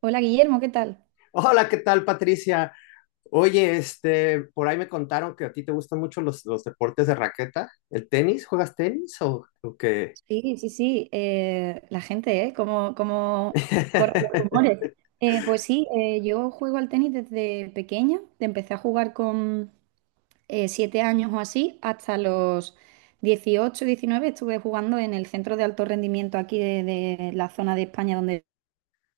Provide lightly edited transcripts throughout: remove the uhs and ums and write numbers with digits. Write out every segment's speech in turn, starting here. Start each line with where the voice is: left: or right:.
right: Hola Guillermo, ¿qué tal?
left: Hola, ¿qué tal, Patricia? Oye, por ahí me contaron que a ti te gustan mucho los deportes de raqueta. ¿El tenis? ¿Juegas tenis o qué?
right: Sí, sí, sí, la gente, ¿eh? ¿Cómo, cómo corren los rumores? Pues sí, yo juego al tenis desde pequeña, empecé a jugar con siete años o así, hasta los 18, 19. Estuve jugando en el centro de alto rendimiento aquí de la zona de España donde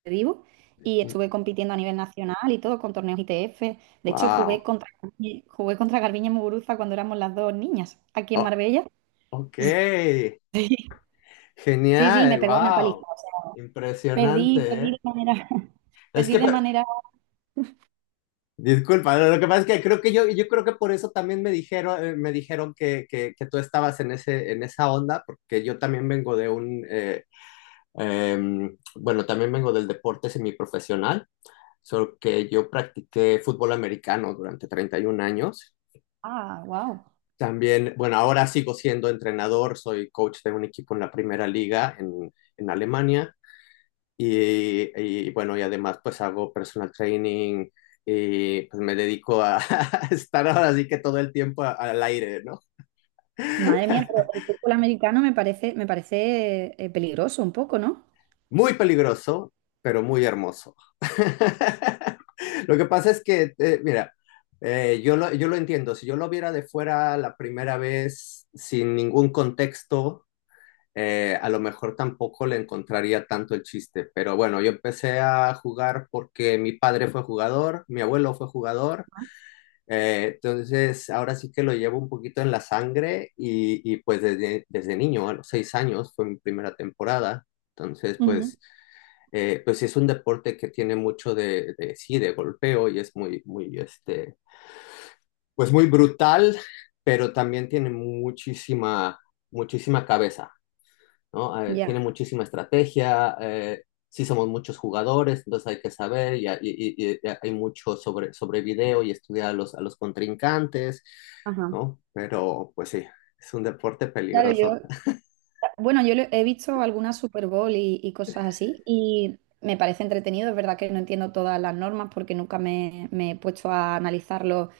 right: vivo, y estuve compitiendo a nivel nacional y todo con torneos ITF. De hecho,
left: Wow.
right: jugué contra Garbiñe Muguruza cuando éramos las dos niñas aquí en
left: Oh,
right: Marbella.
left: ok.
right: Sí, sí, me
left: Genial.
right: pegó una paliza.
left: Wow. Impresionante,
right: Perdí
left: ¿eh?
right: de manera,
left: Es
right: perdí
left: que,
right: de manera.
left: disculpa, lo que pasa es que creo que yo creo que por eso también me dijeron que tú estabas en en esa onda, porque yo también vengo de un, bueno, también vengo del deporte semiprofesional. Solo que yo practiqué fútbol americano durante 31 años.
right: Ah, wow.
left: También, bueno, ahora sigo siendo entrenador, soy coach de un equipo en la primera liga en Alemania y bueno, y además pues hago personal training y pues me dedico a, a estar ahora así que todo el tiempo al aire, ¿no?
right: Madre mía, pero el fútbol americano me parece peligroso un poco, ¿no?
left: Muy peligroso, pero muy hermoso. Lo que pasa es que, mira, yo lo entiendo. Si yo lo viera de fuera la primera vez sin ningún contexto, a lo mejor tampoco le encontraría tanto el chiste. Pero bueno, yo empecé a jugar porque mi padre fue jugador, mi abuelo fue jugador. Entonces, ahora sí que lo llevo un poquito en la sangre y pues desde niño, a los seis años, fue mi primera temporada. Entonces,
right: Ujú.
left: pues pues sí es un deporte que tiene mucho sí, de golpeo y es muy, muy, pues muy brutal, pero también tiene muchísima, muchísima cabeza, ¿no? Tiene
right: Ya.
left: muchísima estrategia, sí somos muchos jugadores, entonces hay que saber hay mucho sobre video y estudiar a a los contrincantes,
right: Ajá.
left: ¿no? Pero pues sí, es un deporte
right: Claro,
left: peligroso.
right: yo. Bueno, yo le- he visto algunas Super Bowl y cosas así y me parece entretenido. Es verdad que no entiendo todas las normas porque nunca me, me he puesto a analizarlo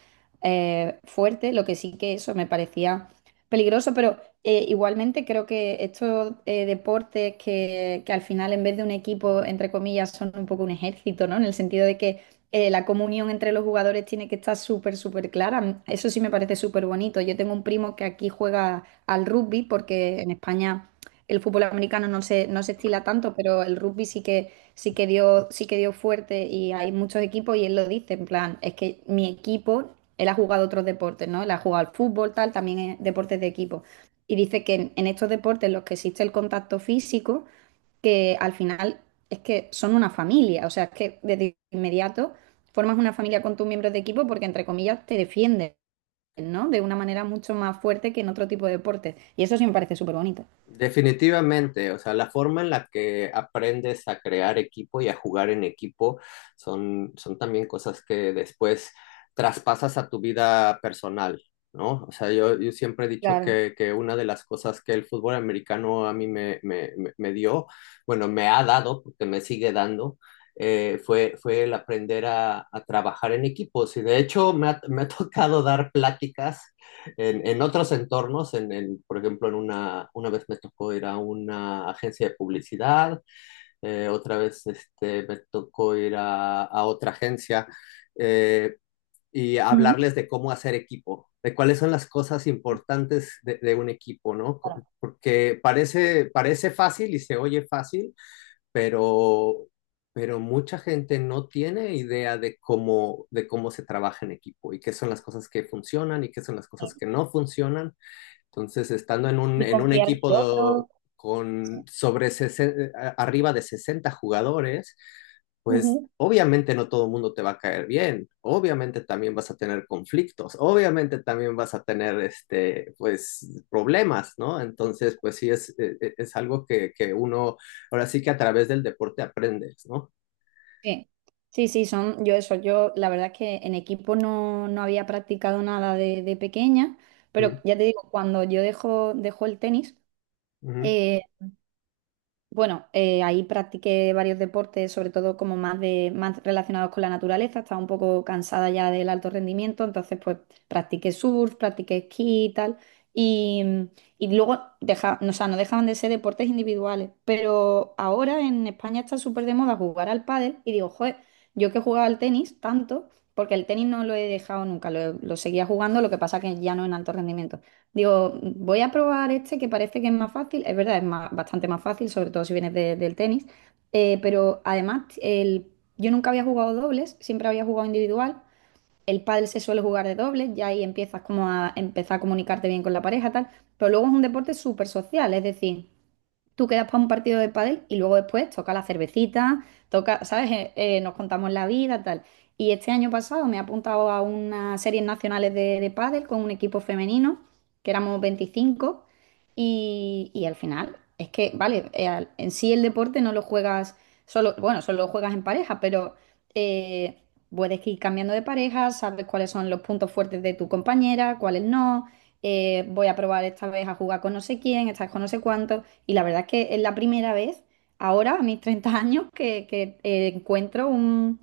right: fuerte. Lo que sí que eso me parecía peligroso, pero igualmente creo que estos deportes que al final en vez de un equipo, entre comillas, son un poco un ejército, ¿no? En el sentido de que la comunión entre los jugadores tiene que estar súper, súper clara. Eso sí me parece súper bonito. Yo tengo un primo que aquí juega al rugby, porque en España el fútbol americano no se, no se estila tanto, pero el rugby sí que dio fuerte y hay muchos equipos y él lo dice, en plan, es que mi equipo, él ha jugado otros deportes, ¿no? Él ha jugado al fútbol, tal, también es deportes de equipo. Y dice que en estos deportes en los que existe el contacto físico, que al final es que son una familia, o sea, es que desde inmediato formas una familia con tus miembros de equipo porque, entre comillas, te defienden. ¿No? De una manera mucho más fuerte que en otro tipo de deportes. Y eso sí me parece súper bonito.
left: Definitivamente, o sea, la forma en la que aprendes a crear equipo y a jugar en equipo son, son también cosas que después traspasas a tu vida personal, ¿no? O sea, yo siempre he dicho
right: Claro.
left: que una de las cosas que el fútbol americano a mí me dio, bueno, me ha dado, porque me sigue dando, fue el aprender a trabajar en equipos. Y de hecho me ha tocado dar pláticas en otros entornos, por ejemplo, en una vez me tocó ir a una agencia de publicidad, otra vez este, me tocó ir a otra agencia eh, y
right: Ujú.
left: hablarles de cómo hacer equipo, de cuáles son las cosas importantes de un equipo, ¿no?
right: Claro.
left: Porque parece, parece fácil y se oye fácil, pero, pero mucha gente no tiene idea de cómo se trabaja en equipo y qué son las cosas que funcionan y qué son las cosas
right: Sí.
left: que no funcionan. Entonces, estando
right: Y
left: en un
right: confiar en el otro.
left: con
right: Sí.
left: arriba de 60 jugadores, pues
right: Ujú.
left: obviamente no todo el mundo te va a caer bien, obviamente también vas a tener conflictos, obviamente también vas a tener este, pues, problemas, ¿no? Entonces, pues sí, es algo que uno, ahora sí que a través del deporte aprendes, ¿no?
right: Sí, sí, sí, son yo eso. Yo la verdad es que en equipo no, no había practicado nada de, de pequeña, pero
left: Mm,
right: ya te digo, cuando yo dejo, dejo el tenis,
left: ujú.
right: eh, bueno, ahí practiqué varios deportes, sobre todo como más de, más relacionados con la naturaleza. Estaba un poco cansada ya del alto rendimiento, entonces pues practiqué surf, practiqué esquí y tal. Y, y luego deja, no, o sea, no dejaban de ser deportes individuales. Pero ahora en España está súper de moda jugar al pádel y digo, joder, yo que jugaba al tenis tanto, porque el tenis no lo he dejado nunca, lo seguía jugando, lo que pasa que ya no en alto rendimiento. Digo, voy a probar este que parece que es más fácil. Es verdad, es más- bastante más fácil, sobre todo si vienes de- del tenis. Pero además, el, yo nunca había jugado dobles, siempre había jugado individual. El pádel se suele jugar de dobles, ya ahí empiezas como a empezar a comunicarte bien con la pareja, tal. Pero luego es un deporte súper social, es decir, tú quedas para un partido de pádel y luego después toca la cervecita, toca, ¿sabes? Nos contamos la vida, tal. Y este año pasado me he apuntado a unas series nacionales de pádel con un equipo femenino, que éramos 25, y al final es que, vale, al- en sí el deporte no lo juegas solo, bueno, solo lo juegas en pareja, pero eh, puedes ir cambiando de pareja, sabes cuáles son los puntos fuertes de tu compañera, cuáles no. Voy a probar esta vez a jugar con no sé quién, esta vez con no sé cuánto. Y la verdad que es la primera vez, ahora a mis 30 años, que, encuentro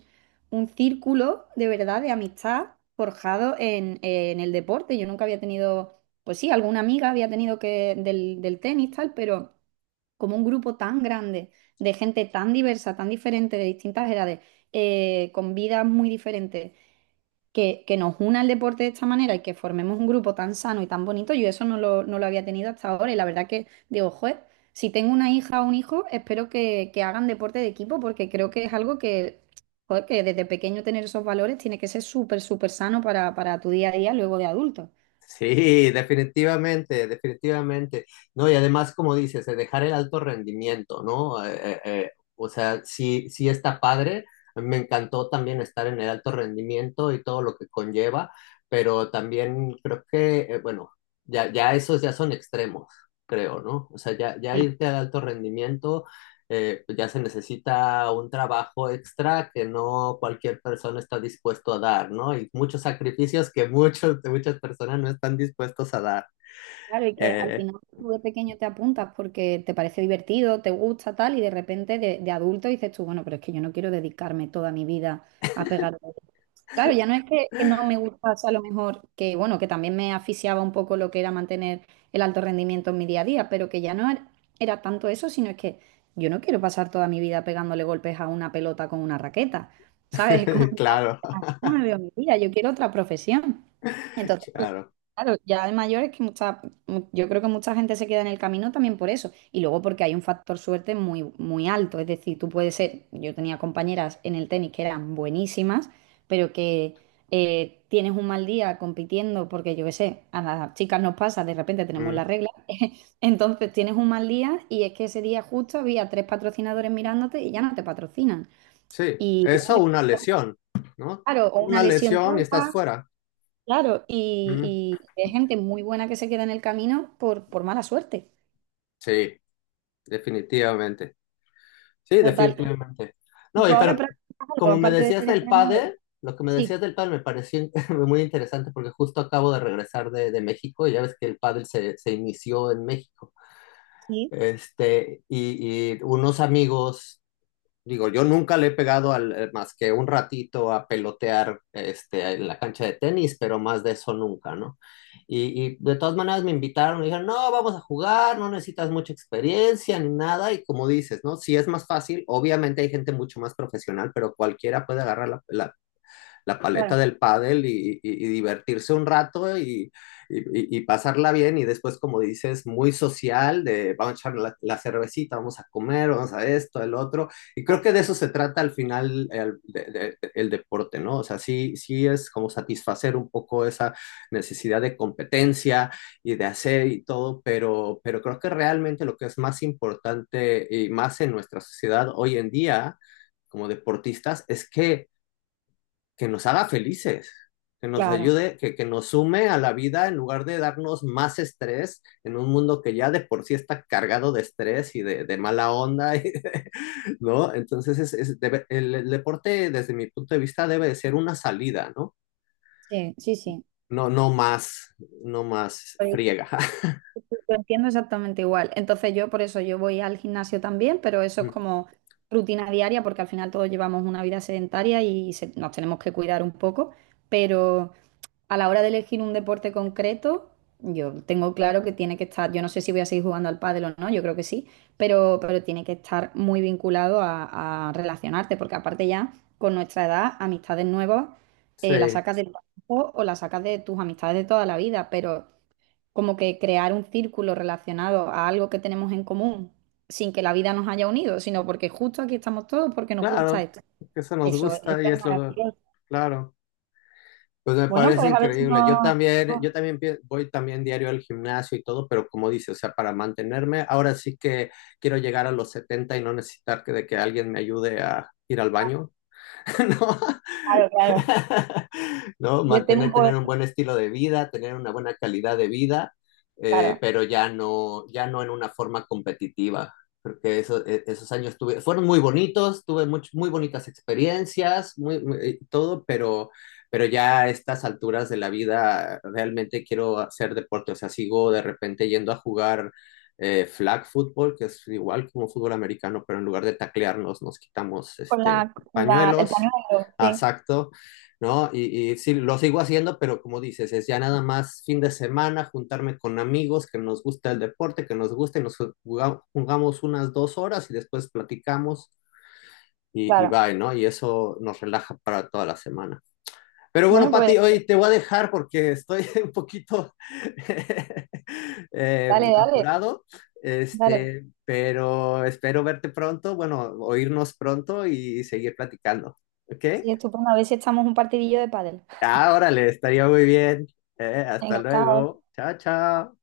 right: un círculo de verdad de amistad forjado en el deporte. Yo nunca había tenido, pues sí, alguna amiga había tenido que del, del tenis, tal, pero como un grupo tan grande, de gente tan diversa, tan diferente, de distintas edades, con vidas muy diferentes que nos una el deporte de esta manera y que formemos un grupo tan sano y tan bonito, yo eso no lo, no lo había tenido hasta ahora y la verdad que digo, joder, si tengo una hija o un hijo, espero que hagan deporte de equipo porque creo que es algo que, joder, que desde pequeño tener esos valores tiene que ser súper, súper sano para tu día a día luego de adulto.
left: Sí, definitivamente, definitivamente. No, y además, como dices, dejar el alto rendimiento, ¿no? O sea, sí, sí está padre. A mí me encantó también estar en el alto rendimiento y todo lo que conlleva, pero también creo que, bueno, ya esos ya son extremos, creo, ¿no? O sea, ya irte al alto rendimiento pues ya se necesita un trabajo extra que no cualquier persona está dispuesto a dar, ¿no? Y muchos sacrificios que muchas personas no están dispuestos a dar.
right: Claro, y que al
left: Eh,
right: final tú de pequeño te apuntas porque te parece divertido, te gusta tal, y de repente de adulto dices tú, bueno, pero es que yo no quiero dedicarme toda mi vida a pegar. Claro, ya no es que no me gustase a lo mejor, que bueno, que también me asfixiaba un poco lo que era mantener el alto rendimiento en mi día a día, pero que ya no era, era tanto eso, sino es que yo no quiero pasar toda mi vida pegándole golpes a una pelota con una raqueta, ¿sabes?
left: claro,
right: Yo me veo mi vida, yo quiero otra profesión. Entonces, pues,
left: claro.
right: claro, ya de mayor es que mucha, mu- yo creo que mucha gente se queda en el camino también por eso. Y luego porque hay un factor suerte muy, muy alto. Es decir, tú puedes ser, yo tenía compañeras en el tenis que eran buenísimas, pero que tienes un mal día compitiendo porque yo qué sé, a las chicas nos pasa, de repente tenemos la
left: Mm,
right: regla. Entonces tienes un mal día y es que ese día justo había tres patrocinadores mirándote y ya no te patrocinan.
left: sí,
right: Y
left: eso una lesión, ¿no?
right: claro, o una
left: Una
right: lesión
left: lesión y estás
right: tonta,
left: fuera.
right: claro,
left: Mm,
right: y hay gente muy buena que se queda en el camino por mala suerte.
left: sí, definitivamente. Sí,
right: Total.
left: definitivamente.
right: ¿Y
left: No,
right: tú
left: y
right: ahora
left: pero
right: practicas algo
left: como me
right: aparte de
left: decías
right: ser
left: del
right: entrenador?
left: pádel, lo que me
right: Sí,
left: decías del pádel me pareció muy interesante porque justo acabo de regresar de México y ya ves que el pádel se inició en México.
right: sí,
left: Este, y unos amigos. Digo, yo nunca le he pegado al, más que un ratito a pelotear este, en la cancha de tenis, pero más de eso nunca, ¿no? Y de todas maneras me invitaron, me dijeron, no, vamos a jugar, no necesitas mucha experiencia ni nada, y como dices, ¿no? Si es más fácil, obviamente hay gente mucho más profesional, pero cualquiera puede agarrar la paleta
right: claro,
left: del pádel y divertirse un rato y pasarla bien y después, como dices, muy social, de vamos a echar cervecita, vamos a comer, vamos a esto, el otro. Y creo que de eso se trata al final el deporte, ¿no? O sea, sí es como satisfacer un poco esa necesidad de competencia y de hacer y todo, pero creo que realmente lo que es más importante y más en nuestra sociedad hoy en día como deportistas es que nos haga felices, que nos
right: claro.
left: ayude, que nos sume a la vida en lugar de darnos más estrés en un mundo que ya de por sí está cargado de estrés y de mala onda, y de... ¿no? Entonces el deporte desde mi punto de vista debe de ser una salida, ¿no?
right: Sí, sí, sí.
left: No, no más, no más
right: Pues,
left: friega.
right: lo entiendo exactamente igual. Entonces yo por eso yo voy al gimnasio también, pero eso es como rutina diaria porque al final todos llevamos una vida sedentaria y se- nos tenemos que cuidar un poco, pero... A la hora de elegir un deporte concreto, yo tengo claro que tiene que estar, yo no sé si voy a seguir jugando al pádel o no, yo creo que sí, pero tiene que estar muy vinculado a relacionarte, porque aparte ya con nuestra edad, amistades nuevas, las
left: Sí,
right: sacas del trabajo o las sacas de tus amistades de toda la vida, pero como que crear un círculo relacionado a algo que tenemos en común sin que la vida nos haya unido, sino porque justo aquí estamos todos porque nos gusta
left: claro,
right: esto.
left: eso nos
right: Eso
left: gusta y
right: es
left: es lo,
right: maravilloso.
left: claro. Pues me
right: Bueno,
left: parece
right: pues a ver si
left: increíble. Yo
right: nos...
left: también, voy también diario al gimnasio y todo, pero como dice, o sea, para mantenerme, ahora sí que quiero llegar a los 70 y no necesitar que de que alguien me ayude a ir al baño, ¿no?
right: Claro, claro.
left: ¿no?
right: Yo temo
left: Mantener, tener
right: por,
left: un buen estilo de vida, tener una buena calidad de vida,
right: claro,
left: pero ya no, ya no en una forma competitiva. Porque eso, esos años tuve, fueron muy bonitos, tuve muy bonitas experiencias, todo, pero ya a estas alturas de la vida realmente quiero hacer deporte. O sea, sigo de repente yendo a jugar flag football, que es igual como fútbol americano, pero en lugar de taclearnos, nos quitamos
right: con
left: este,
right: la, la- el
left: pañuelos.
right: pañuelo,
left: Ah,
right: sí,
left: exacto, ¿no? Y sí, lo sigo haciendo, pero como dices, es ya nada más fin de semana, juntarme con amigos que nos gusta el deporte, que nos guste, nos jugamos, jugamos unas dos horas y después platicamos y
right: claro.
left: bye, ¿no? Y eso nos relaja para toda la semana. Pero bueno,
right: Bueno, pues
left: Pati, hoy te voy a dejar porque estoy un poquito
right: dale, dale,
left: apurado,
right: dale.
left: este, pero espero verte pronto, bueno, oírnos pronto y seguir platicando, ¿ok?
right: Sí, estupendo. A ver si echamos un partidillo de pádel.
left: Ah, órale, estaría muy bien. Hasta
right: Venga, chao.
left: luego. Chao, chao.